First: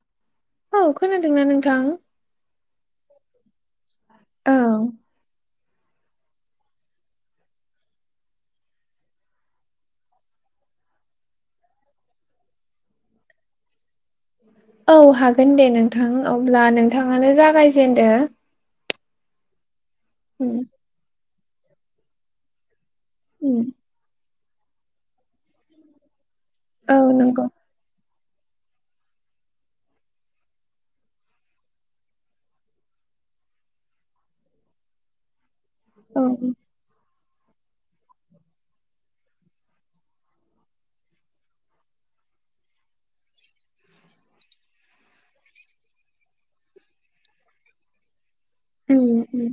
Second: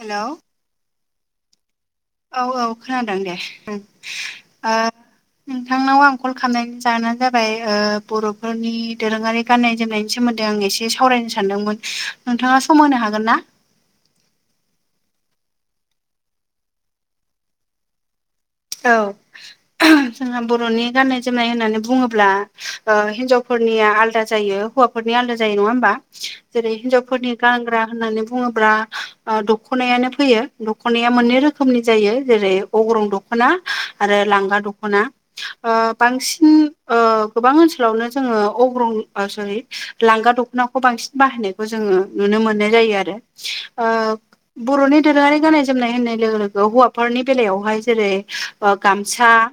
Hello औ खोनादोंना नोंथां? औ औ खोनादों दे औ ओ नोंथांनाव आं कल खालामनायनि जाहोनानो जाबाय ओ बर'फोरनि दोरोङारि गाननाय जोमनायनि सोमोन्दै आं एसे सावरायनो सानदोंमोन नोंथाङा सम होनो हागोन ना? औ हागोन दे नोंथां अब्ला नोंथाङानो जागायजेनदो। औ जोंहा उम बर'नि गाननाय जोमनाय होननानै बुङोब्ला ओ उम हिनजावफोरनिया आलदा जायो हौवाफोरनि आलदा जायो नङा होमबा जेरै औ हिनजावफोरनि नंगौ गानग्रा होननानै बुङोब्ला ओ दख'नायानो फैयो दख'नाया मोननै रोखोमनि जायो जेरै अग्रं दख दख'ना आरो लांगा दख'ना ओ औ बांसिन ओ गोबां ओनसोलावनो जोङो अग्रं आ सरि लांगा दख'नाखौ बांसिन बाहायनायखौ जोंङो नुनो मोननाय जायो आरो ओ बर'नि दोरोङारि गाननाय जोमनाय होननाय लोगो लोगो हौवाफोरनि बेलायावहाय जेरै बा उम गामसा उम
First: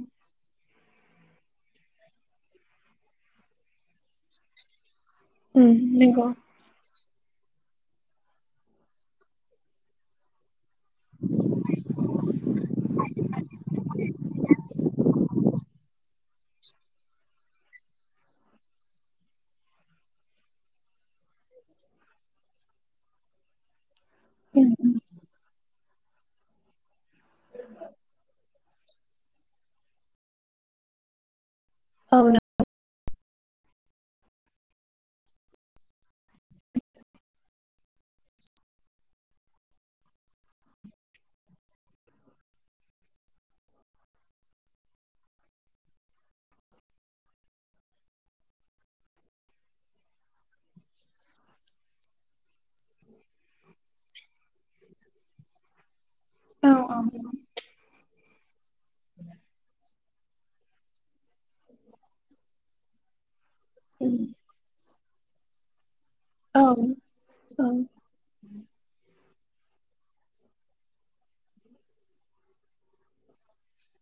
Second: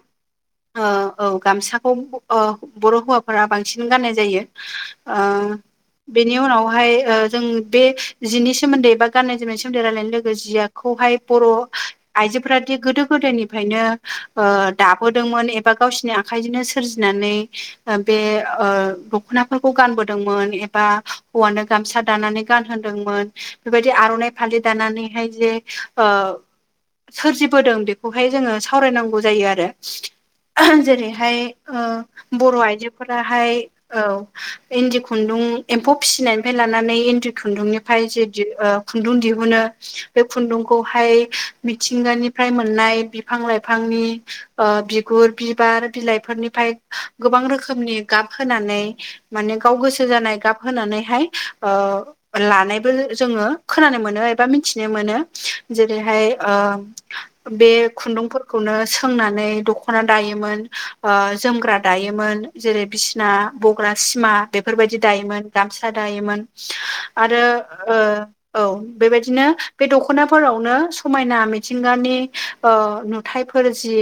ओ औ गामसाखौ ओ बर' हौवाफोरा बांसिन गाननाय जायो। ओ उम नंगौ बेनि उनावहाय ओ जों बे जिनि सोमोन्दै बा गाननाय जोमनायनि सोमोन्दै रायलायनाय लोगो जिया खौहाय बर' आइजोफोरादि गोदो गोदायनि नो ओ दाबोदोंमोन एबा गावसिनि आखायजोंनो सोरजिनानै ओ बे ओ दखनाफोरखौ गानबोदोंमोन एबा हौवानो गामसा दानानै गान होनदोंमोन। बेबायदि आर'नाइ फालि उम दानानैहाय जे ओ सोरजिबोदों बेखौ हाय जोंङो सावरायनांगौ जायो आरो जेरैहाय ओ औ बर' आइजोफोर गाहाय औ इन्दि खुन्दुं एम्फौ फिसिनायनिफ्राय लानानै इन्दि खुन्दुंनिफ्राय जि दि ओ खुन्दुं दिहुनो बे खुन्दुंखौहाय मिथिंगानिफ्राय मोननाय बिफां लाइफांनि ओ बिगुर बिबार बिलाइफोरनिफ्राय गोबां रोखोमनि गाब होनानै माने गाव गोसो जानाय गाब होनानैहाय ओ लानायबो जोंङो खोनानो मोनो एबा मिथिनो मोनो। जेरैहाय ओ नों औ औ बे खुन्दुंफोरखौनो सोंनानै दख'ना दायोमोन। ओ जोमग्रा दायोमोन। जेरै बिस ना बग्रा उम सिमा बेफोरबायदि दायोमोन गामसा दायोमोन। औ आरो औ ओ औ बेबायदिनो बे दख'नाफोरावनो समायना मिथिंगानि नुथायाइफोर जि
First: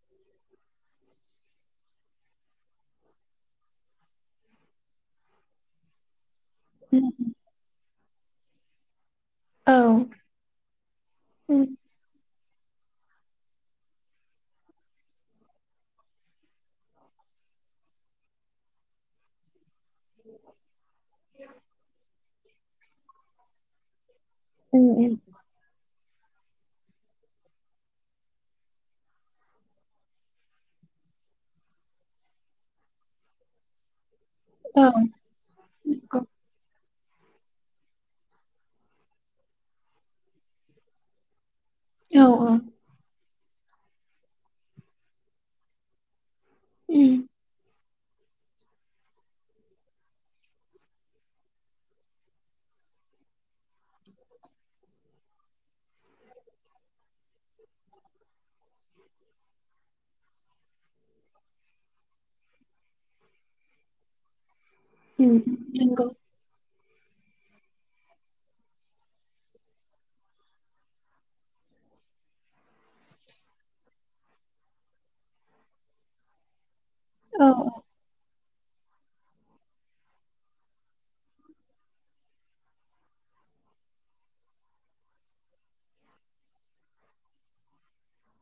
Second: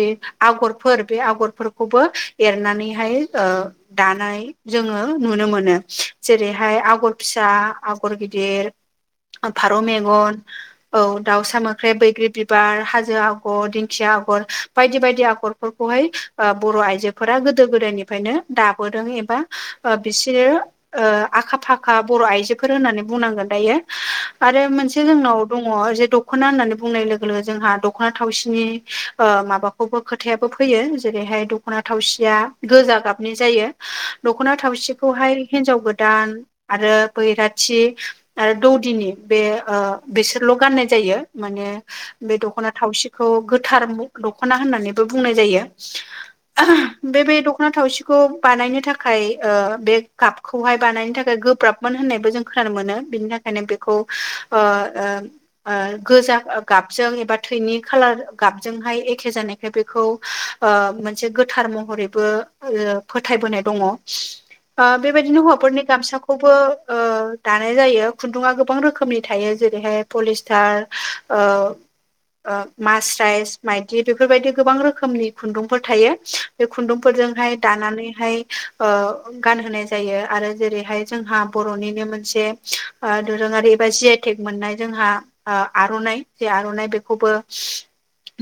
आगरफोर बे आगरफोरखौबो एरनानैहाय ओ दानाय जोंङो नुनो मोनो। जेरैहाय उम आगर फिसा आगर गिदिर औ फारौ मेगन औ दाउसा उम मोख्रेब बैग्रि बिबार हाजोआव आगर दिंखिया आगर बायदि बायदि आगरफोरखौहाय बर' आइजोफोरा गोदो गोदायनिफ्रायनो दाबोदों एबा बिसोरो आखा फाखा बर' आइजोफोर होननानै बुंनांगोन दायो आरो उम मोनसे उम जोंनाव दङ जे दख'ना होननानै बुंनाय लोगो लोगो जोंहा दखना थावसिनि ओ माबाखौबो खोथायाबो फैयो जेरैहाय दख'ना थावसिया गोजा गाबनि जायो दख'ना औ थावसिखौहाय हिनजाव गोदान आरो बैराथि आरो दौदिनि बे बिसोरल' गाननाय जायो माने औ बे दख'ना थावसिखौ गोथार दख'ना होननानैबो बुंनाय जायो उम बे दख'ना थावसि खौ बानायनो थाखाय बे गाबखौहाय बानायनो थाखाय गोब्राबमोन होननायबो जों खोनानो मोनो बेनि खायनो बेखौ अ ओ गोजा गाबजों एबा थैनि खालार गाबजोंहाय एखे जानायखाय बेखौ ओ मोनसे गोथार महरैबो आरो फोथायबोनाय दङ उम बेबायदिनो हौवाफोरनि नंगौ गामसा खौबो दानाय जायो खुन्दुङा गोबां रोखोमनि थायो जेरैहाय पलिस्टार ओ मास्राइस माइदि बेफोरबायदि गोबां रोखोमनि खुन्दुंफोर थायो बे खुन्दुं औ फोरजोंहाय दानानैहाय गानहोनाय जायो आरो जेरैहाय जोंहा बर'निनो मोनसे दोरोङारि एबा जि आइ तेग मोननाय जोंना आर'नाय बे खौबो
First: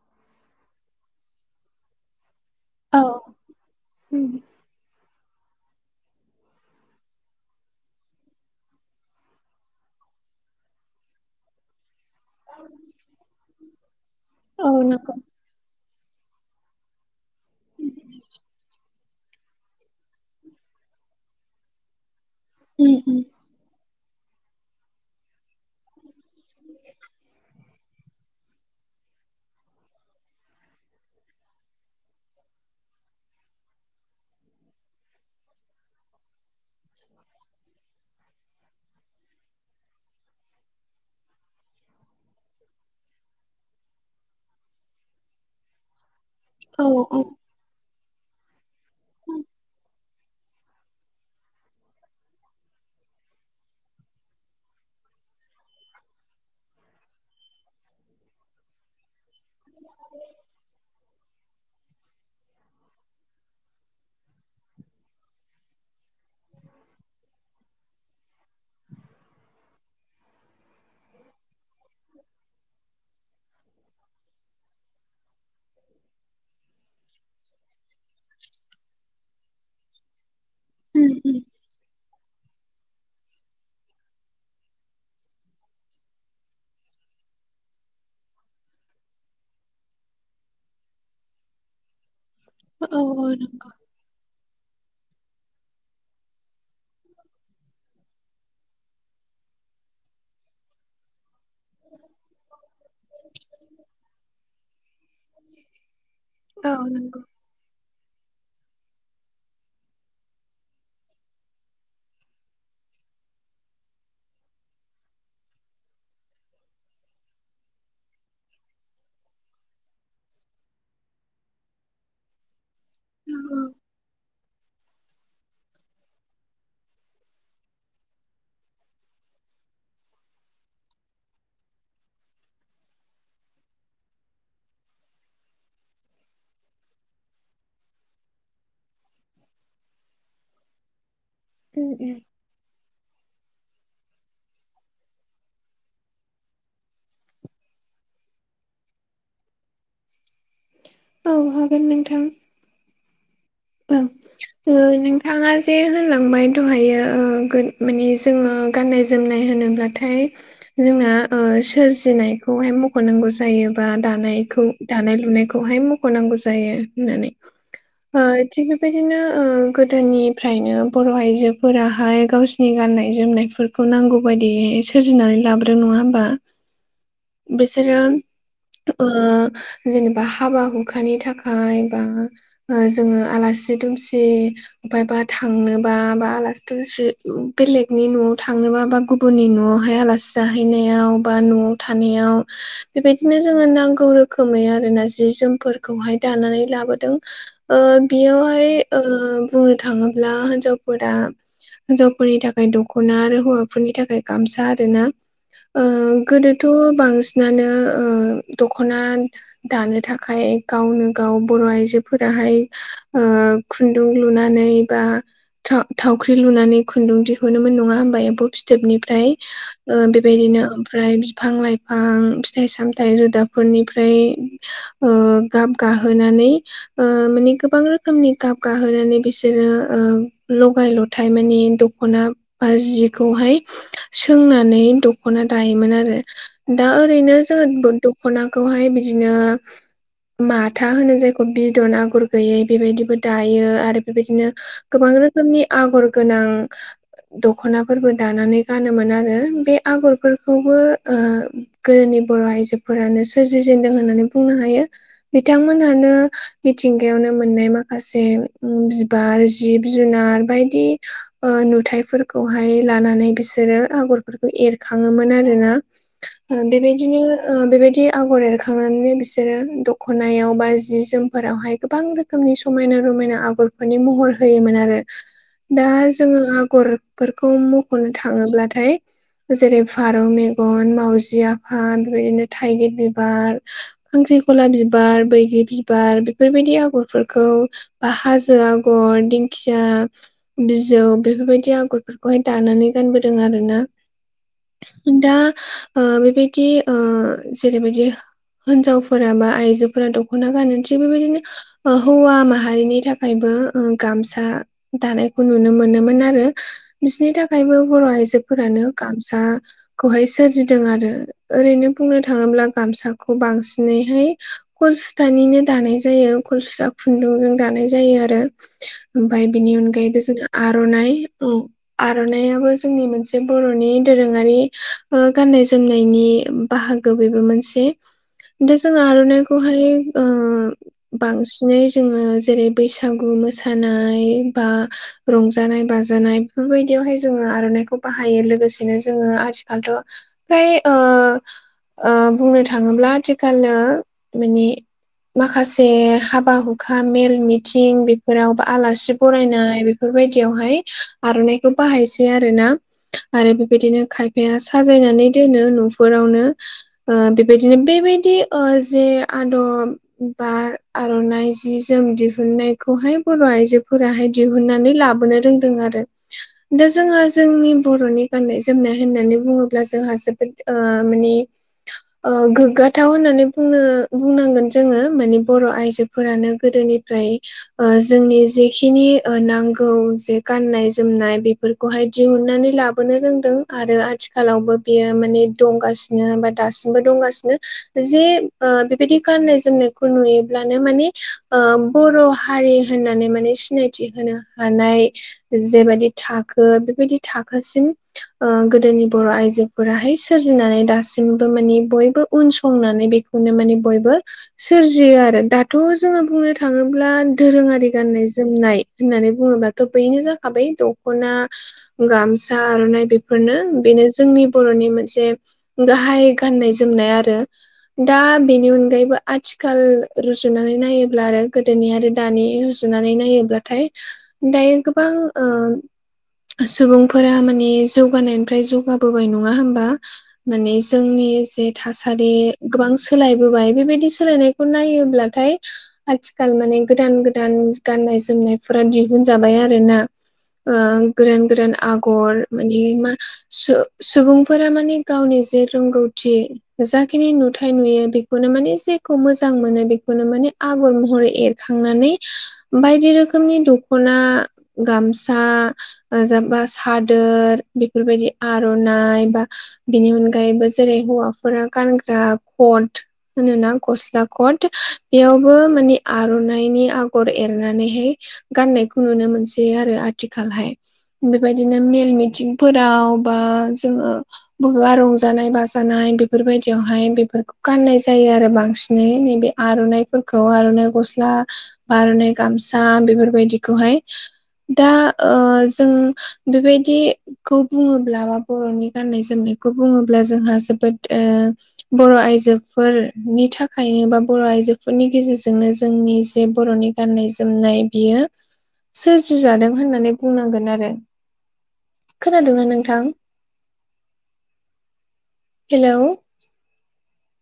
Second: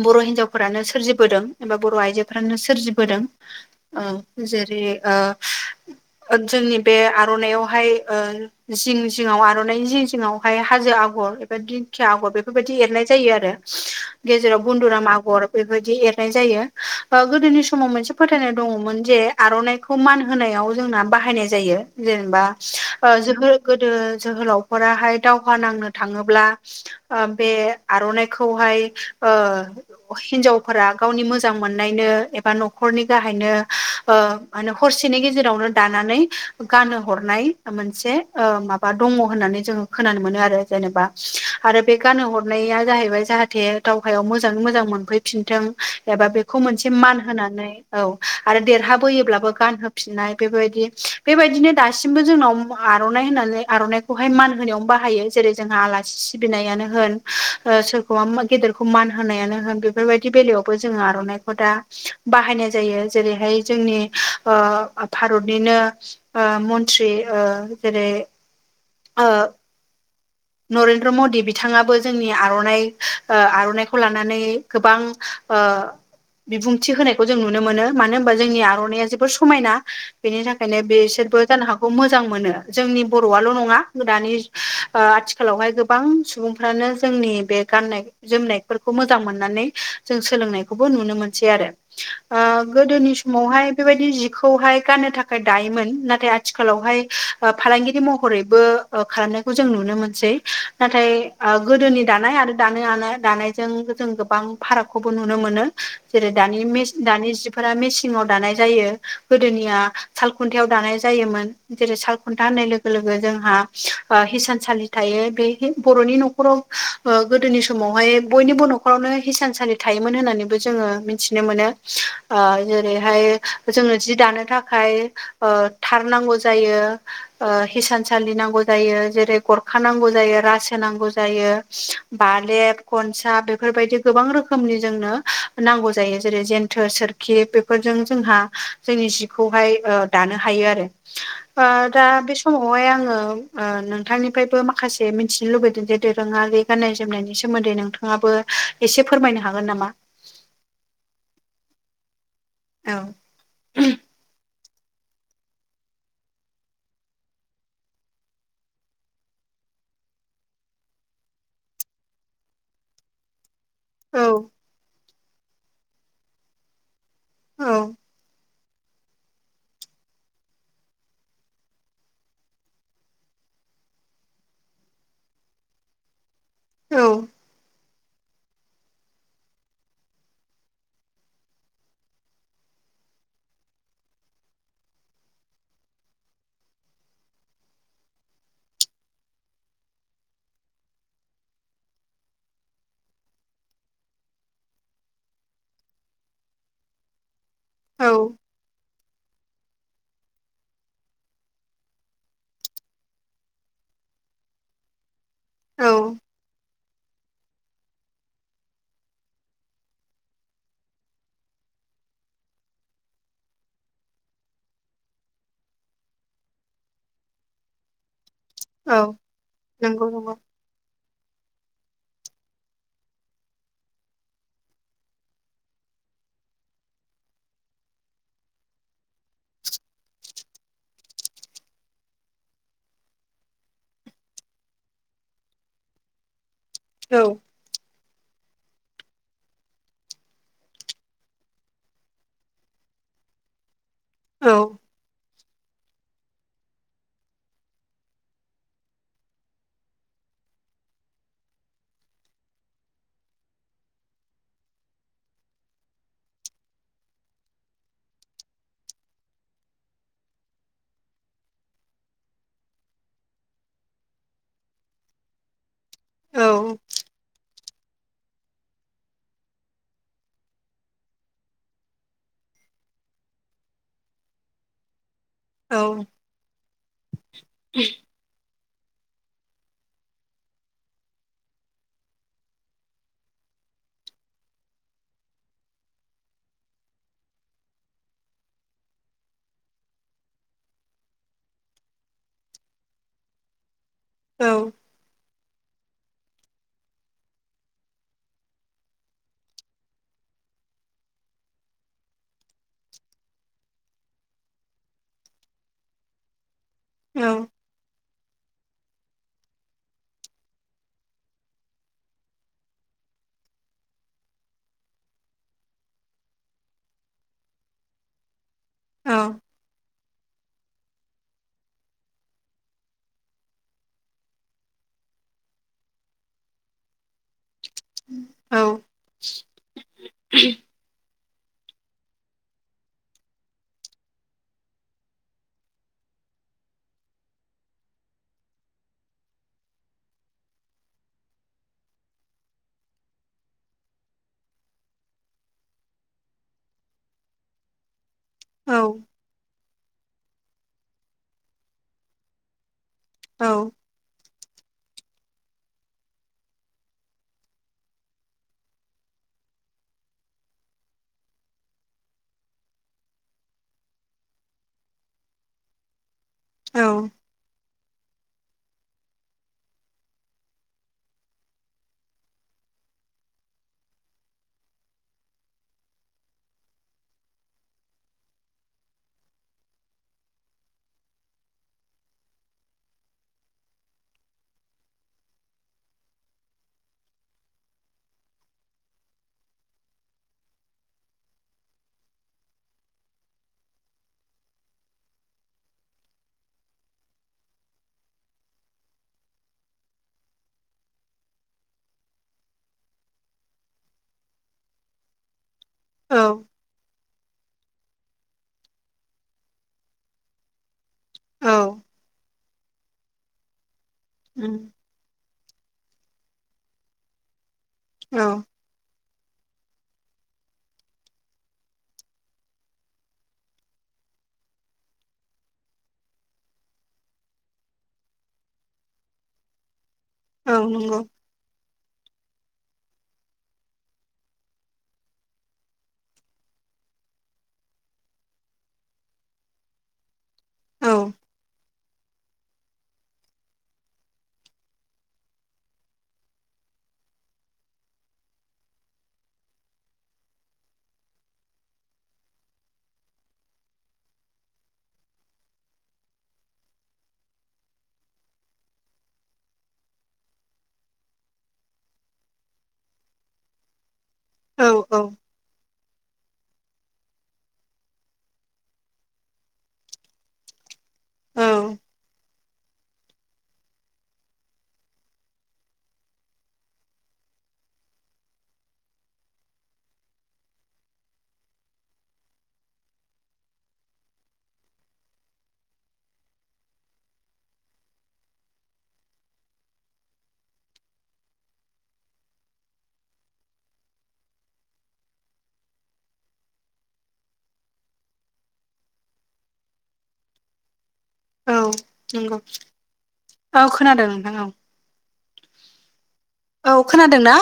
बर' हिनजावफोरानो सोरजिबोदों एबा बर' आइजोफोरानो औ सोरजिबोदों उम ओ जेरै ओ जोंनि बे आर'नायावहाय ओ जिं जिङाव आर'नाइ जिं जिङावहाय हाजो आगर एबा दि दिखिया आगर बेफोरबायदि एरनाय जायो आरो गेजेराव औ गुन्दुराम नंगौ आगर बेफोरबायदि एरनाय जायो ओ गोदोनि समाव मोनसे फोथायनाय दङमोन जे आर'नाइखौ मान होनायाव जोंना बाहायनाय जायो जेनेबा उम उम जोहो गोदो जोहोलावफोराहाय दावहा नांनो थाङोब्ला बे आर'नाइ खौहाय ओ हिनजावफोरा गावनि मोजां मोननायनो एबा न'खरनि गाहायनो मा होनो हरसेनि गेजेरावनो दानानै गानो हरनाय मोनसे ओ माबा दङ होननानै जोङो खोनानो मोनो आरो जेनेबा आरो बे गान हरनाया जाहैबाय जाहाथे दावहायाव मोजाङै मोजां मोनफैफिनथों एबा बेखौ औ मोनसे मान होनानै औ आरो देरहाबोयोब्लाबो गानहोफिननाय बेबायदि बेबायदिनो दासिमबो जोंनाव आर'नाय होननानै आर'नायखौहाय मान होननायावनो बाहायो जेरै जोंहा आलासि सिबिनायानो होन ओ गेदेरखौ मान होनायानो होन बेफोरबायदि बेलायावबो जोङो आर'नाइखौ दा बाहायनाय जायो जेरैहाय जोंनि ओ भारतनिनो ओ मन्त्रि ओ जेरै ओ नरेन्द्र मदि बिथाङाबो जोंनि आर'नाय ओ आर'नाइखौ लानानै गोबां ओ बिबुंथि होनायखौ जों नुनो मोनो मानो होनबा जोंनि आर'नाइया जोबोर समायना बेनि थाखाय बेखायनो उम उम बेसोरबो जानो हागौ मोजां मोनो जोंनि बर'आल' नङा दानि आथि खालावहाय गोबां सुबुंफ्रानो जोंनि बे गाननाय जोमनायफोरखौ मोजां मोननानै जों सोलोंनायखौबो नुनो मोनसै आरो। ओ औ गोदोनि औ नंगौ समावहाय बेबायदि जि खौहाय गाननो थाखाय दायोमोन नाथाय आथिखालावहाय ओ फालांगिरि महरैबो ओ खालामनायखौ जों नुनो मोनसै नाथाय ओ गोदोनि दानाय आरो दानो दानाय दानायजों जों गोबां फारागखौबो नुनो मोनो। जेरै दानि औ मिसिन नंगौ दानि जि फोरा मेसिङाव दानाय जायो गोदोनिया सालखुन्थायाव दानाय जायोमोन। जेरै सालखुन्था होननाय लोगो लोगो जोंहा ओ हिसानसालि थायो बे बर'नि नखराव ओ गोदोनि समावहाय बयनिबो नखरावनो हिसानसालि थायोमोन होननानैबो जोङो मिथिनो मोनो। ओ जेरैहाय औ औ जोङो जि दानो थाखाय ओ थार नांगौ जायो ओ हिसानसालि नांगौ जायो जेरै गर थाखानांगौ जायो रासो नांगौ जायो बालेब खनसा बेफोरबायदि गोबां रोखोमनि जोंनो नांगौ जायो जेरै जेन्थोर सोरखि बेफोरजों जोंहा जोंनि जिखौहाय ओ दानो हायो आरो। ओ उम दा उम बे समावहाय आङो ओ नोंथांनि फ्रायबो माखासे मिथिनो लुुबैदों जे दोरोङारि गान्नाय जोमनायनि सोमोन्दै नोंथाङाबो एसे फोरमायनो हागोन नामा? औ हागोन नोंथां। औ औ ओ नोंथाङा जे होनलांबाय दहायो ओ गो माने जोङो गाननाय जोमनाय होनोब्ला थाय जोंना ओ सोरजिनायखौहाय मख'नांगौ जायो। ओ औ दानायखौ दानाय लुनायखौहाय मख'नांगौ जायो होननानै औ ओ। थिग बेबायदिनो ओ गोदोनिफ्रायनो बर' आइजोफोराहाय गावसिनि गाननाय जोमनायफोर खौ नांगौ बायदि सोरजिनानै लाब्रो नङा होमबा औ बिसोरो ओ जेनेबा हाबा हुखानि थाखाय बा ओ जोङो आलासि दुमसि बायबा थांनोबा बा आलासि दुमसि बेलेगनि न'आव थांनोबा बा गुबुननि न'आवहाय आलासि जाहैनायाव बा न'आव थानायाव बेबायदिनो जोङो नांगौ रोखोमै आरोना जि जोमफोरखौहाय दानानै लाबोदों। ओ औ बेयावहाय ओ बुंनो थाङोब्ला हिन्जावफोरा हिनजावफोरनि थाखाय दख'ना आरो हौवाफोरनि थाखाय गामसा आरोना। ओ औ गोदोथ' बांसिनानो ओ दखना दानो थाखाय गावनो गाव बर' आइजोफोराहाय ओ खुन्दुं लुनानै बा था-थावख्रि लुनानै खुन्दुं दिहुनोमोन नङा होमबा एम्फौ फि औ थोबनिफ्राय ओ नंगौ नंगौ बेबायदिनो ओमफ्राय बिफां लाइफ फां फिथाइ सामथाइ रोदाफोरनिफ्राय ओ गाब गाहोनानै ओ माने गोबां रोख रोखोमनि गाब गाहोनानै बिसोरो ओ लगाय लथाय माने दख'ना बा जिखौहाय सोंनानै दख'ना दायोमोन आरो। दा औ ओरैनो जोङो दख'नाखौहाय बिदिनो माथा होनो जायखौ बिदन आगर गैयै। बेबायदिबो दायो आरो औ बेबायदिनो गोबां रोखोमनि आगर गोनां दख'नाफोरबो दानानै गानोमोन आरो बे आगरफोरखौबो ओ गोदोनि बर' आइजोफोरानो सोरजिजेनन्दों होननानै बुंनो हायो। बिथांमोनहानो मिथिंगायावनो मोननाय माखासे बिबार जिब जुनार बायदि ओ नुथायफोरखौहाय लानानै बिसोरो आगरफोरखौ एरखाङोमोन आरोना। ओ औ बेबायदिनो ओ बेबायदि आगर एरखांनानै बिसोरो दख'नायाव बा जि जोमफोरावहाय गोबां रोखोम रोखोमनि समायना-रमायना आगरफोरनि महर होयोमोन आरो औ दा जोंङो आगरफोरखौ मख'नो थांङोब्लाथाय जेरै -फारौ मेगन, मावजि आफा बेबायदिनो थाइगिर बिबार खांख्रिखला बिबार, बैग्रि बिबार बेफोरबायदि आगर फोरफोरखौ बा हाजो, आगर दिंखिया बिजौ बेफोरबायदि आगरफोरखौहाय दानानै गानबोदों आर ना औ दा ओ बेबायदि ओ जेरैबायदि हिनजावफोरा बा आइजोफोरा दख'ना गाननोसै बेबायदिनो ओ हौवा माहारिनि थाखायबो ओ गामसा दानायखौ नुनो मोनोमोन आरो औ बिसिनि थाखायबो बर'आयजो फोरानो गामसाखौहाय सोरजिदों आरो। ओरैनो बुंनो थांङोब्ला गामसाखौ बांसिनैहाय कल सुथानिनो दानाय जायो। खल सुसा खुन्दुंजों दानाय जायो आरो औ ओमफ्राय बेनि अनगायैबो जोंहा आर'नाय औ आर'नायइाबो जोंनि मोनसे बर'नि दोरोङारि ओ गाननाय जोमनायनि बाहागो बेबो मोनसे दा औ जों आर'नाइखौहाय ओ बांसिनै जोङो जेरै बैसागु मोसानाय बा रंजानाय बाजानाय बेफोरबायदियावहाय जोङो आर'नाइखौ बाहायो लोगोसेनो जोंङो आथिखालथ' प्राय ओ ओ बुंनो थांङोब्ला आथिखालनो माने माखा से हाबा हुखा मेल मिथिं बेफोराव बा आलासि बरायनाय बेफोरबायदियावहाय आर'नाइखौ बाहायसै आरोना आरो बेबायदिनो खाय या साजायनानै दोनो न'फोरावनो ओ बेबायदिनो बेबायदि ओ जे आदब बा आर'नाइ जि जोम दिहुनन्नायखौहाय बर' आइजोफोराहाय दिहुननानै लाबोनो रोंदों आरो। दा जोंहा औ जोंनि बर'नि गाननाय जोमनाय होननानै बुङोब्ला जोंहा जोबोद ओ माने ओ गोग्गाथाव होननानै बुंनो बुंनांगोन जोंङो माने बर' आइजोफोरानो गोदोनिफ्राय ओ जोंनि जेखिनि ओ नांगौ जे गाननाय जोमनाय बे फोरखौहाय दिहुननानै लाबोनो रोंदों आरो आथिखालावबो बेयो माने दंगासि नो बा दासिमबो दंगासिनो जे बेबायदि गाननाय जोमनाय खौ नुयोब्लानो माने बर' हारि होननानै माने सिनायथि होनो हानाय जेबायदि थाखो बेबायदि थाखोसिम ओ गोदोनि बर' आइजोफोराहाय सोरजिनानै दासिमबो मानिे बयबो उन संनानै बे खौनो माने बयबो सोरजियो आरो दाथ' औ जोंङो बुंनो थांङोब्ला दोरोंङारि गाननाय जोमनाय होननानै बुंङोब्लाथ' बैनो जाखाबाय दख'ना औ गामसा आर'नाइ बेफोरनो बेनो जोंनि उम बर'नि मोनसे गाहाय गाननाय जोमनाय आरो। औ दा औ बेनि अनगायैबो आथिखाल रुजुनानै नायोब्ला आरो गोदोनि आरो दानि रुजुनानै नायोब्लाथाय दायो गोबां ओ सुबुंफोरा माने जौगानायनिफ्राय जौगाबोबाय नङा होमबा? माने नंगौ जोंनि जे थासारि गोबां सोलायबोबाय बेबायदि सोलायनायखौ नायोब्लाथाय आथिखाल माने गोदान गोदान गाननाय जोमनायफोरा दिहुनजाबाय आरो ना। ओ औ गोदान गोदान आगर माने मा सु-सुबुंफोरा माने गावनि जे रोंगौथि जाखिनि नुथाय नुयो बेखौनो माने जे खौ मोजां मोनो बेखौनो माने आगर महरै एरखांनानै बायदि रोखोमनि द खना गामसा ओ जाबा सादोर बेफोरबायदि आर'नाइ बा बिनि अनगायैबो जेरै हौवाफोरा गानग्रा कट होनोना गस्ला कट औ औ बेयावबो माने आर'नाइनि आगर एरनानैहाय गाननायखौ नुनो मोनसै आरो आथिखालहाय। बेबायदिनो मेल मिथिंफोराव बा जोङो बबेबा रंजानाय बाजानाय बेफोरबायदियावहाय बेफोरखौ गाननाय जायो आरो बांसिन नैबे आर'नाइफोरखौ आर'नाइ गस्ला आरनाय गामसा बेफोरबायदिखौहाय दा जों बेबायदि खौ बुंङोब्ला बा बर'नि गान्नाय जोमनायखौ बुंङोब्ला जोंहा जोबोद बर' आइजोफोरनि थाखाय [unintelligible] बर' आइजोफोरनि गेजेरजोंनो जोंनि जे बर'नि गाननाय जोमनाय बियो सोरजिजादों होननानै बुंनांगोन आरो औ नंगौ खोनादोंना नोंथां औ खोनादों नोंथां औ हेलौ औ खोनादों ना